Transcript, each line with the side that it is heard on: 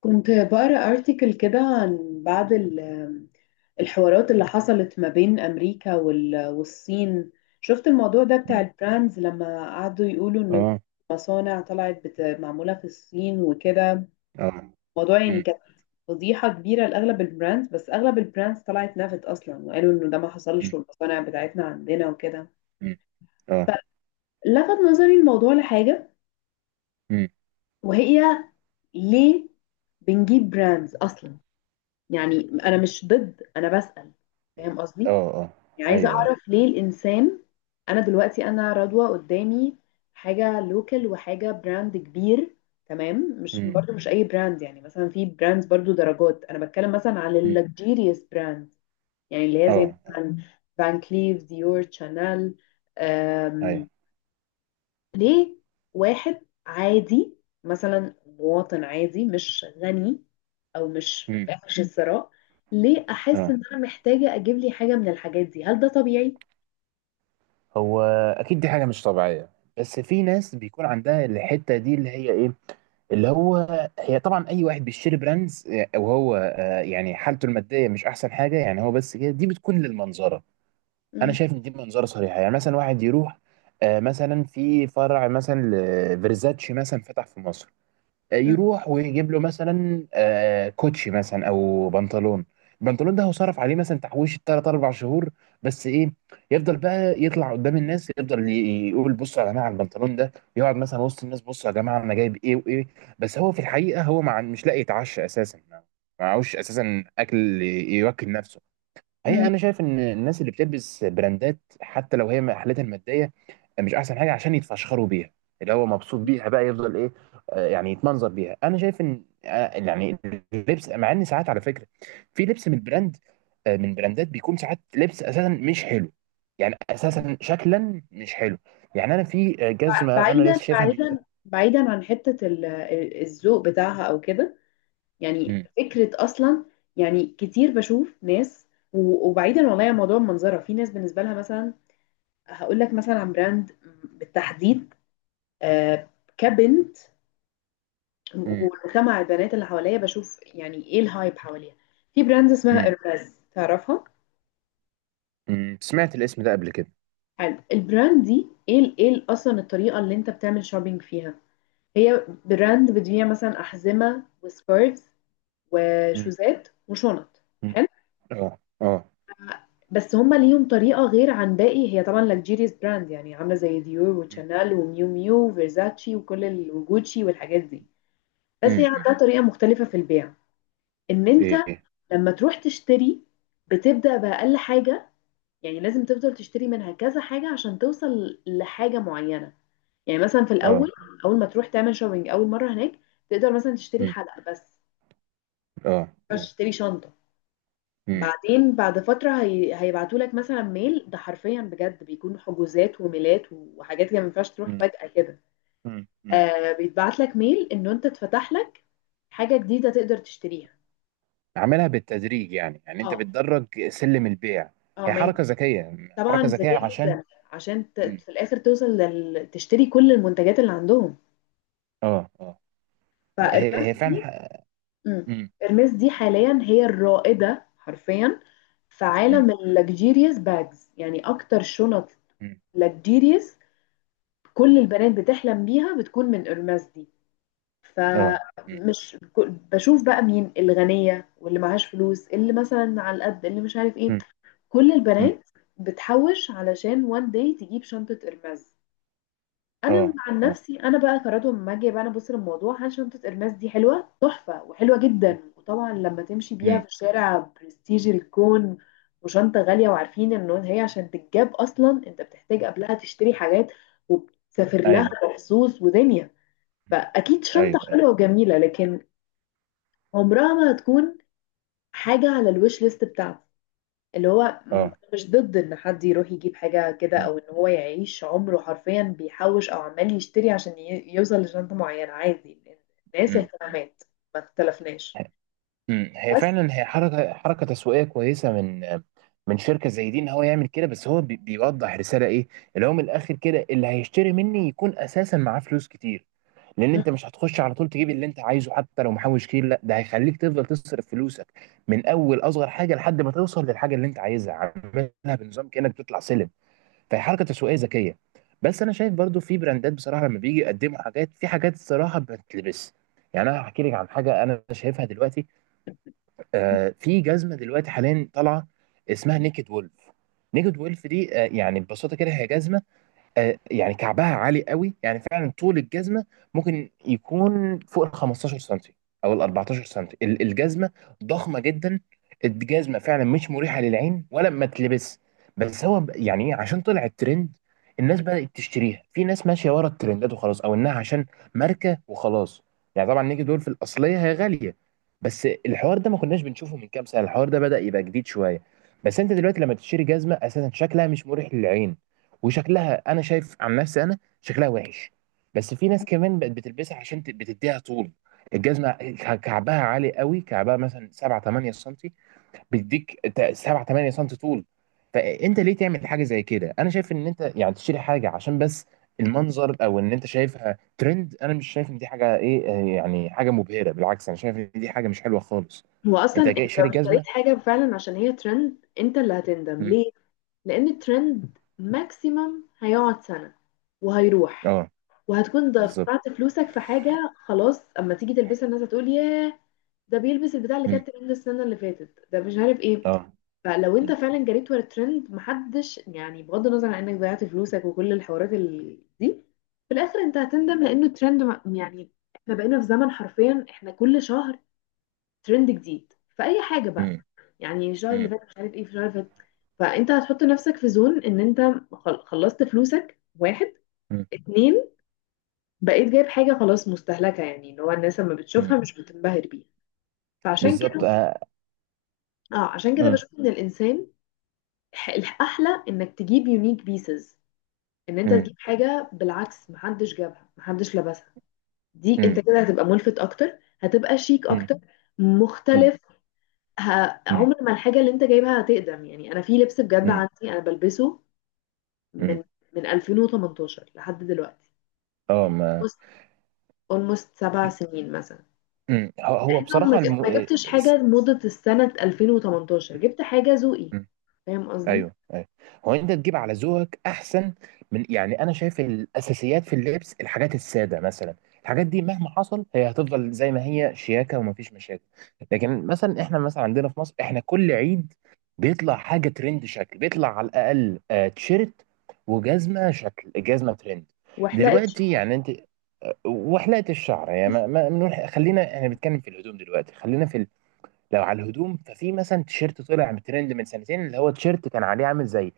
left: كنت بقرا ارتكل كده عن بعض الحوارات اللي حصلت ما بين امريكا والصين. شفت الموضوع ده بتاع
right: مم.
left: البراندز لما قعدوا يقولوا ان
right: اه.
left: مصانع طلعت معموله في الصين وكده.
right: اه.
left: الموضوع يعني
right: مم.
left: كانت فضيحه كبيره لاغلب البراندز، بس اغلب البراندز طلعت نفت اصلا وقالوا انه ده ما
right: مم.
left: حصلش والمصانع بتاعتنا عندنا وكده.
right: مم. اه.
left: لفت نظري الموضوع لحاجه،
right: مم.
left: وهي ليه بنجيب براندز اصلا؟ يعني انا مش ضد، انا بسأل.
right: مم.
left: فاهم قصدي؟
right: اه. اه.
left: يعني عايزة
right: ايوه.
left: اعرف ليه الانسان. انا دلوقتي انا رضوى قدامي حاجة لوكال وحاجة براند كبير. تمام، مش
right: مم.
left: برضو مش اي براند، يعني مثلا في براندز برضو درجات، انا بتكلم مثلا على
right: مم.
left: اللكجيريوس براند. يعني اللي هي
right: اه.
left: زي
right: اه.
left: مثلا فان كليف، ديور، شانيل.
right: ايوه.
left: ليه واحد عادي، مثلا مواطن عادي مش غني او مش
right: مم.
left: في عش الثراء، ليه
right: اه.
left: احس ان انا محتاجه اجيب لي حاجه من الحاجات دي؟ هل ده طبيعي؟
right: هو اكيد دي حاجه مش طبيعيه. بس في ناس بيكون عندها الحته دي اللي هي ايه اللي هو هي طبعا اي واحد بيشتري براندز وهو يعني حالته الماديه مش احسن حاجه، يعني هو بس كده دي بتكون للمنظره. انا
left: مم.
right: شايف ان دي منظره صريحه. يعني مثلا واحد يروح مثلا في فرع مثلا لفيرزاتشي مثلا فتح في مصر،
left: مم.
right: يروح ويجيب له مثلا كوتشي مثلا او بنطلون. البنطلون ده هو صرف عليه مثلا تحويش 3 4 شهور. بس ايه؟ يفضل بقى يطلع قدام الناس، يفضل يقول بصوا يا جماعه على البنطلون ده، يقعد مثلا وسط الناس بصوا يا جماعه انا جايب ايه وايه. بس هو في الحقيقه هو مع مش لاقي يتعشى اساسا، ما معهوش اساسا اكل يوكل نفسه. هي
left: مم.
right: انا شايف ان الناس اللي بتلبس براندات حتى لو هي حالتها الماديه مش احسن حاجه، عشان يتفشخروا بيها، اللي هو مبسوط بيها بقى، يفضل ايه يعني يتمنظر بيها. انا شايف ان يعني اللبس، مع ان ساعات على فكره في لبس من براند من براندات، بيكون ساعات لبس اساسا مش حلو. يعني اساسا شكلا مش حلو. يعني انا في جزمه انا
left: بعيدا
right: لسه شايفها من قريب.
left: بعيدا بعيدا عن حته الذوق بتاعها او كده، يعني
right: مم.
left: فكره اصلا. يعني كتير بشوف ناس، وبعيدا والله عن موضوع المنظره، في ناس بالنسبه لها مثلا. هقول لك مثلا عن براند بالتحديد، آه، كبنت
right: مم.
left: ومجتمع البنات اللي حواليا، بشوف يعني ايه الهايب حواليها. في براند اسمها
right: مم.
left: ارباز، تعرفها؟
right: مم. سمعت الاسم ده قبل كده.
left: حلو. البراند دي اصلا الطريقه اللي انت بتعمل شوبينج فيها، هي براند بتبيع مثلا احزمه وسكارفز
right: مم.
left: وشوزات وشنط.
right: مم.
left: حلو.
right: اه. اه.
left: بس هما ليهم طريقه غير عن باقي، هي طبعا لكجيريس براند، يعني عامله زي ديور
right: مم.
left: وشانيل وميو ميو وفيرزاتشي وجوتشي والحاجات دي. بس هي
right: مم. مم.
left: عندها طريقه مختلفه في البيع، ان انت
right: ايه. إيه.
left: لما تروح تشتري بتبدأ بأقل حاجة. يعني لازم تفضل تشتري منها كذا حاجة عشان توصل لحاجة معينة. يعني مثلا في
right: اه.
left: الأول، أول ما تروح تعمل شوبينج أول مرة هناك، تقدر مثلا تشتري
right: مم.
left: حلقة بس،
right: اه.
left: مش
right: آه.
left: تشتري شنطة.
right: مم.
left: بعدين بعد فترة هيبعتوا لك مثلا ميل. ده حرفيا بجد بيكون حجوزات وميلات وحاجات كده، ما ينفعش تروح
right: مم.
left: فجأة كده.
right: مم. مم.
left: بيتبعت لك ميل إنه أنت اتفتح لك حاجة جديدة تقدر تشتريها.
right: عاملها بالتدريج، يعني انت
left: اه
right: بتدرج سلم البيع.
left: اه.
right: هي
left: ما
right: حركه ذكيه.
left: طبعا
right: حركه ذكيه
left: ذكية
right: عشان...
left: جدا. عشان
right: مم.
left: في الآخر توصل تشتري كل المنتجات اللي عندهم.
right: اه. اه. هي
left: فإرماس
right: فعلا
left: دي. مم.
right: مم.
left: إرماس دي حاليا هي الرائدة حرفيا في
right: مم.
left: عالم اللكجيريوس باجز، يعني أكتر شنط
right: مم.
left: لكجيريوس. كل
right: مم.
left: البنات بتحلم بيها بتكون من إرماس دي.
right: اه. مم.
left: فمش ك- بشوف بقى مين الغنية واللي معهاش فلوس، اللي مثلا على القد، اللي مش عارف ايه.
right: مم.
left: كل
right: مم.
left: البنات بتحوش علشان وان داي تجيب شنطة إرماس. انا
right: اه.
left: عن
right: اه.
left: نفسي انا بقى قررت لما اجي بقى انا ابص للموضوع عن شنطه الماس دي، حلوه تحفه وحلوه جدا. وطبعا لما تمشي بيها
right: مم.
left: في الشارع برستيج الكون، وشنطه غاليه، وعارفين ان هي عشان تتجاب اصلا انت بتحتاج قبلها تشتري حاجات وبتسافر لها
right: ايوه.
left: مخصوص ودنيا.
right: مم.
left: فاكيد شنطه
right: ايوه.
left: حلوه
right: ايوه.
left: وجميله، لكن عمرها ما هتكون حاجه على الويش ليست بتاعتي. اللي هو
right: اه.
left: مش ضد ان حد يروح يجيب حاجة كده،
right: مم.
left: او ان هو يعيش عمره حرفيا بيحوش او عمال يشتري عشان يوصل لشنطة معينة. عادي. الناس
right: مم.
left: اهتمامات، ما اختلفناش.
right: مم. هي
left: بس.
right: فعلا هي حركه تسويقيه كويسه، من شركه زي دي، ان هو يعمل كده. بس هو بيوضح رساله ايه؟ اللي هو من الاخر كده، اللي هيشتري مني يكون اساسا معاه فلوس كتير، لان
left: مم.
right: انت مش هتخش على طول تجيب اللي انت عايزه حتى لو محوش كتير، لا، ده هيخليك تفضل تصرف فلوسك من اول اصغر حاجه لحد ما توصل للحاجه اللي انت عايزها. عاملها بنظام كانك بتطلع سلم. فهي حركه تسويقيه ذكيه. بس انا شايف برضو في براندات بصراحه لما بيجي يقدموا حاجات في حاجات، الصراحه بتلبس. يعني انا هحكي لك عن حاجه انا شايفها دلوقتي. في جزمه دلوقتي حاليا طالعه اسمها نيكد وولف. نيكد وولف دي يعني ببساطه كده هي جزمه. يعني كعبها عالي قوي، يعني فعلا طول الجزمه ممكن يكون فوق ال 15 سنتي او ال 14 سنتي. الجزمه ضخمه جدا. الجزمه فعلا مش مريحه للعين ولا ما تلبس. بس هو يعني إيه، عشان طلع الترند، الناس بدات تشتريها. في ناس ماشيه ورا الترندات وخلاص، او انها عشان ماركه وخلاص. يعني طبعا نيجي دول في الاصليه هي غاليه. بس الحوار ده ما كناش بنشوفه من كام سنه، الحوار ده بدا يبقى جديد شويه. بس انت دلوقتي لما تشتري جزمه اساسا شكلها مش مريح للعين، وشكلها انا شايف عن نفسي انا شكلها وحش. بس في ناس كمان بقت بتلبسها عشان بتديها طول. الجزمه كعبها عالي قوي، كعبها مثلا 7 8 سم، بيديك 7 8 سم طول. فانت ليه تعمل حاجه زي كده؟ انا شايف ان انت يعني تشتري حاجه عشان بس المنظر، او ان انت شايفها ترند. انا مش شايف ان دي حاجه ايه، يعني حاجه مبهره، بالعكس انا شايف ان دي حاجه مش حلوه خالص.
left: هو اصلا
right: انت جاي
left: انت
right: شاري
left: لو اشتريت
right: جزمه.
left: حاجه فعلا عشان هي ترند، انت اللي هتندم.
right: مم.
left: ليه؟ لان الترند ماكسيمم هيقعد سنه وهيروح،
right: اه.
left: وهتكون
right: بالظبط.
left: دفعت فلوسك في حاجه. خلاص اما تيجي تلبسها الناس هتقول ياه، ده بيلبس البتاع اللي
right: مم.
left: كانت ترند السنه اللي فاتت، ده مش عارف ايه.
right: اه.
left: فلو انت
right: مم.
left: فعلا جريت ورا الترند، محدش يعني، بغض النظر عن انك ضيعت فلوسك وكل الحوارات دي، في الاخر انت هتندم، لانه الترند يعني احنا بقينا في زمن حرفيا احنا كل شهر ترند جديد في اي حاجه بقى.
right: مم.
left: يعني الشهر اللي فات مش عارف ايه في الشهر اللي فات. فانت هتحط نفسك في زون ان انت خلصت فلوسك. واحد،
right: مم.
left: اتنين، بقيت جايب حاجه خلاص مستهلكه، يعني اللي هو الناس لما
right: مم.
left: بتشوفها مش بتنبهر بيها. فعشان
right: بالظبط.
left: كده
right: آه.
left: اه عشان كده
right: مم.
left: بشوف ان الانسان، الاحلى انك تجيب يونيك بيسز، ان انت
right: مم.
left: تجيب حاجه بالعكس محدش جابها محدش لبسها. دي
right: مم.
left: انت كده هتبقى ملفت اكتر، هتبقى شيك
right: مم.
left: اكتر،
right: مم.
left: مختلف. ه...
right: مم.
left: عمر ما الحاجه اللي انت جايبها هتقدم. يعني انا في لبس بجد
right: مم.
left: عندي انا بلبسه
right: مم.
left: من من 2018 لحد دلوقتي،
right: اه.
left: يعني
right: ما.
left: اولموست 7 سنين مثلا،
right: مم. هو
left: لانه
right: بصراحة
left: ما جبتش حاجه موضه السنه 2018، جبت حاجه ذوقي.
right: مم.
left: فاهم قصدي؟
right: ايوه. ايوه. هو انت تجيب على ذوقك احسن، من يعني انا شايف الاساسيات في اللبس، الحاجات السادة مثلا، الحاجات دي مهما حصل هي هتفضل زي ما هي شياكة، ومفيش مشاكل. لكن مثلا احنا مثلا عندنا في مصر احنا كل عيد بيطلع حاجة ترند، شكل بيطلع على الاقل تيشيرت وجزمة، شكل جزمة ترند.
left: وحلقت
right: دلوقتي
left: شعر.
right: يعني انت... وحلقه الشعر يعني ما ما خلينا احنا بنتكلم في الهدوم دلوقتي. خلينا في... لو على الهدوم ففي مثلا تيشيرت طلع ترند من سنتين، اللي هو تيشيرت كان عليه عامل زي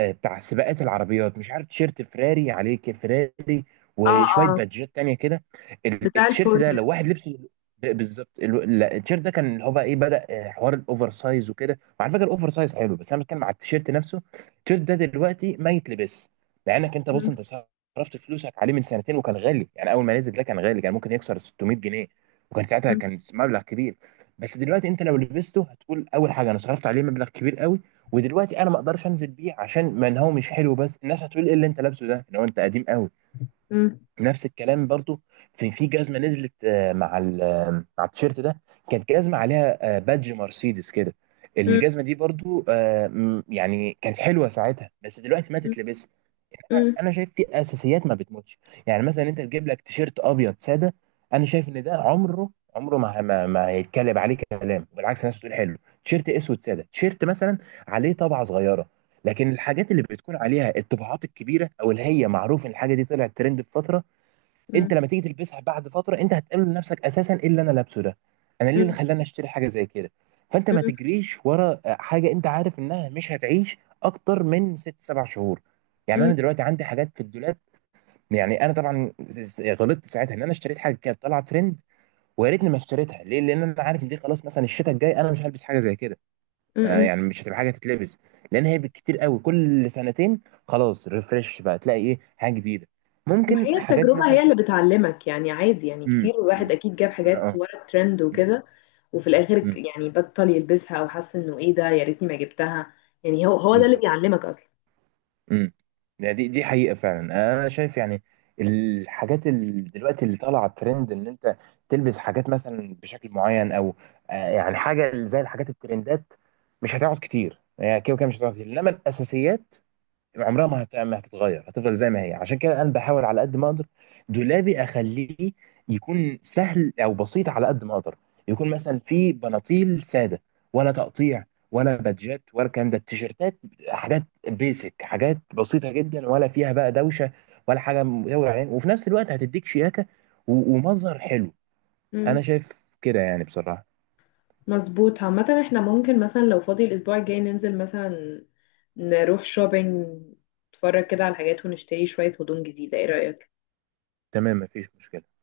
right: بتاع سباقات العربيات، مش عارف، تيشيرت فراري عليه فراري
left: اه
right: وشويه
left: اه.
right: بادجات تانية كده.
left: بتاع
right: التيشيرت ده
left: الفورمولا.
right: لو واحد لبسه بالظبط لا، التيشيرت ده كان اللي هو بقى ايه، بدأ حوار الاوفر سايز وكده، وعلى فكره الاوفر سايز حلو، بس انا بتكلم على التيشيرت نفسه. التيشيرت ده دلوقتي ما يتلبس، لانك انت بص،
left: مم،
right: انت صرفت فلوسك عليه من سنتين وكان غالي، يعني اول ما نزل ده كان غالي، كان ممكن يكسر 600 جنيه، وكان ساعتها
left: مم،
right: كان مبلغ كبير. بس دلوقتي انت لو لبسته هتقول اول حاجه انا صرفت عليه مبلغ كبير قوي، ودلوقتي انا ما اقدرش انزل بيه، عشان ما إن هو مش حلو، بس الناس هتقول ايه اللي انت لابسه ده، ان هو انت قديم قوي.
left: مم،
right: نفس الكلام برضو. في جزمه نزلت آه، مع ال- آه، مع التيشيرت ده، كانت جزمه عليها بادج مرسيدس كده.
left: مم،
right: الجزمه دي برضو يعني كانت حلوه ساعتها، بس دلوقتي ما
left: مم،
right: تتلبس. انا
left: مم،
right: شايف في اساسيات ما بتموتش، يعني مثلا انت تجيب لك تيشيرت ابيض ساده، انا شايف ان ده عمره ما هيتكلم عليه كلام، بالعكس الناس بتقول حلو. تيشيرت اسود ساده، تيشيرت مثلا عليه طبعه صغيره. لكن الحاجات اللي بتكون عليها الطباعات الكبيره، او اللي هي معروف ان الحاجه دي طلعت ترند في فتره،
left: مم،
right: انت لما تيجي تلبسها بعد فتره انت هتقول لنفسك اساسا ايه اللي انا لابسه ده؟ انا ليه اللي
left: مم،
right: خلاني اشتري حاجه زي كده؟ فانت ما تجريش ورا حاجه انت عارف انها مش هتعيش اكتر من ست سبع شهور. يعني
left: مم،
right: انا دلوقتي عندي حاجات في الدولاب، يعني انا طبعا غلطت ساعتها ان انا اشتريت حاجه كانت طالعه ترند، ويا ريتني ما اشتريتها. ليه؟ لان انا عارف ان دي خلاص، مثلا الشتاء الجاي انا مش هلبس حاجه زي كده،
left: مم.
right: يعني مش هتبقى حاجه تتلبس. لان هي بالكتير قوي كل سنتين خلاص، ريفرش بقى تلاقي ايه حاجه جديده،
left: ما هي
right: ممكن حاجات
left: التجربة
right: مثلا
left: هي
right: في...
left: اللي بتعلمك. يعني عادي، يعني كتير
right: امم.
left: الواحد
right: امم.
left: أكيد جاب حاجات
right: اه.
left: ورا الترند
right: امم.
left: وكده، وفي الآخر
right: امم.
left: يعني بطل يلبسها أو حس إنه إيه ده، يا ريتني ما جبتها. يعني هو هو ده اللي
right: بالظبط.
left: بيعلمك أصلا.
right: امم. يعني دي حقيقة فعلا. انا شايف يعني الحاجات اللي دلوقتي اللي طالعة ترند، ان انت تلبس حاجات مثلا بشكل معين، او يعني حاجة زي الحاجات الترندات، مش هتقعد كتير، يعني كده وكده مش هتقعد كتير، انما الاساسيات عمرها ما هتتغير، هتفضل زي ما هي. عشان كده انا بحاول على قد ما اقدر دولابي اخليه يكون سهل او بسيط، على قد ما اقدر يكون مثلا فيه بناطيل ساده، ولا تقطيع ولا بادجات ولا الكلام ده، التيشيرتات حاجات بيسك، حاجات بسيطه جدا، ولا فيها بقى دوشه ولا حاجه مدوره عين، وفي نفس الوقت هتديك شياكه ومظهر حلو. انا
left: مم.
right: شايف كده يعني بصراحه.
left: مظبوط. عامة احنا ممكن مثلا لو فاضي الأسبوع الجاي ننزل مثلا، نروح شوبينج، نتفرج كده على الحاجات ونشتري شوية هدوم جديدة. ايه رأيك؟
right: تمام مفيش مشكله.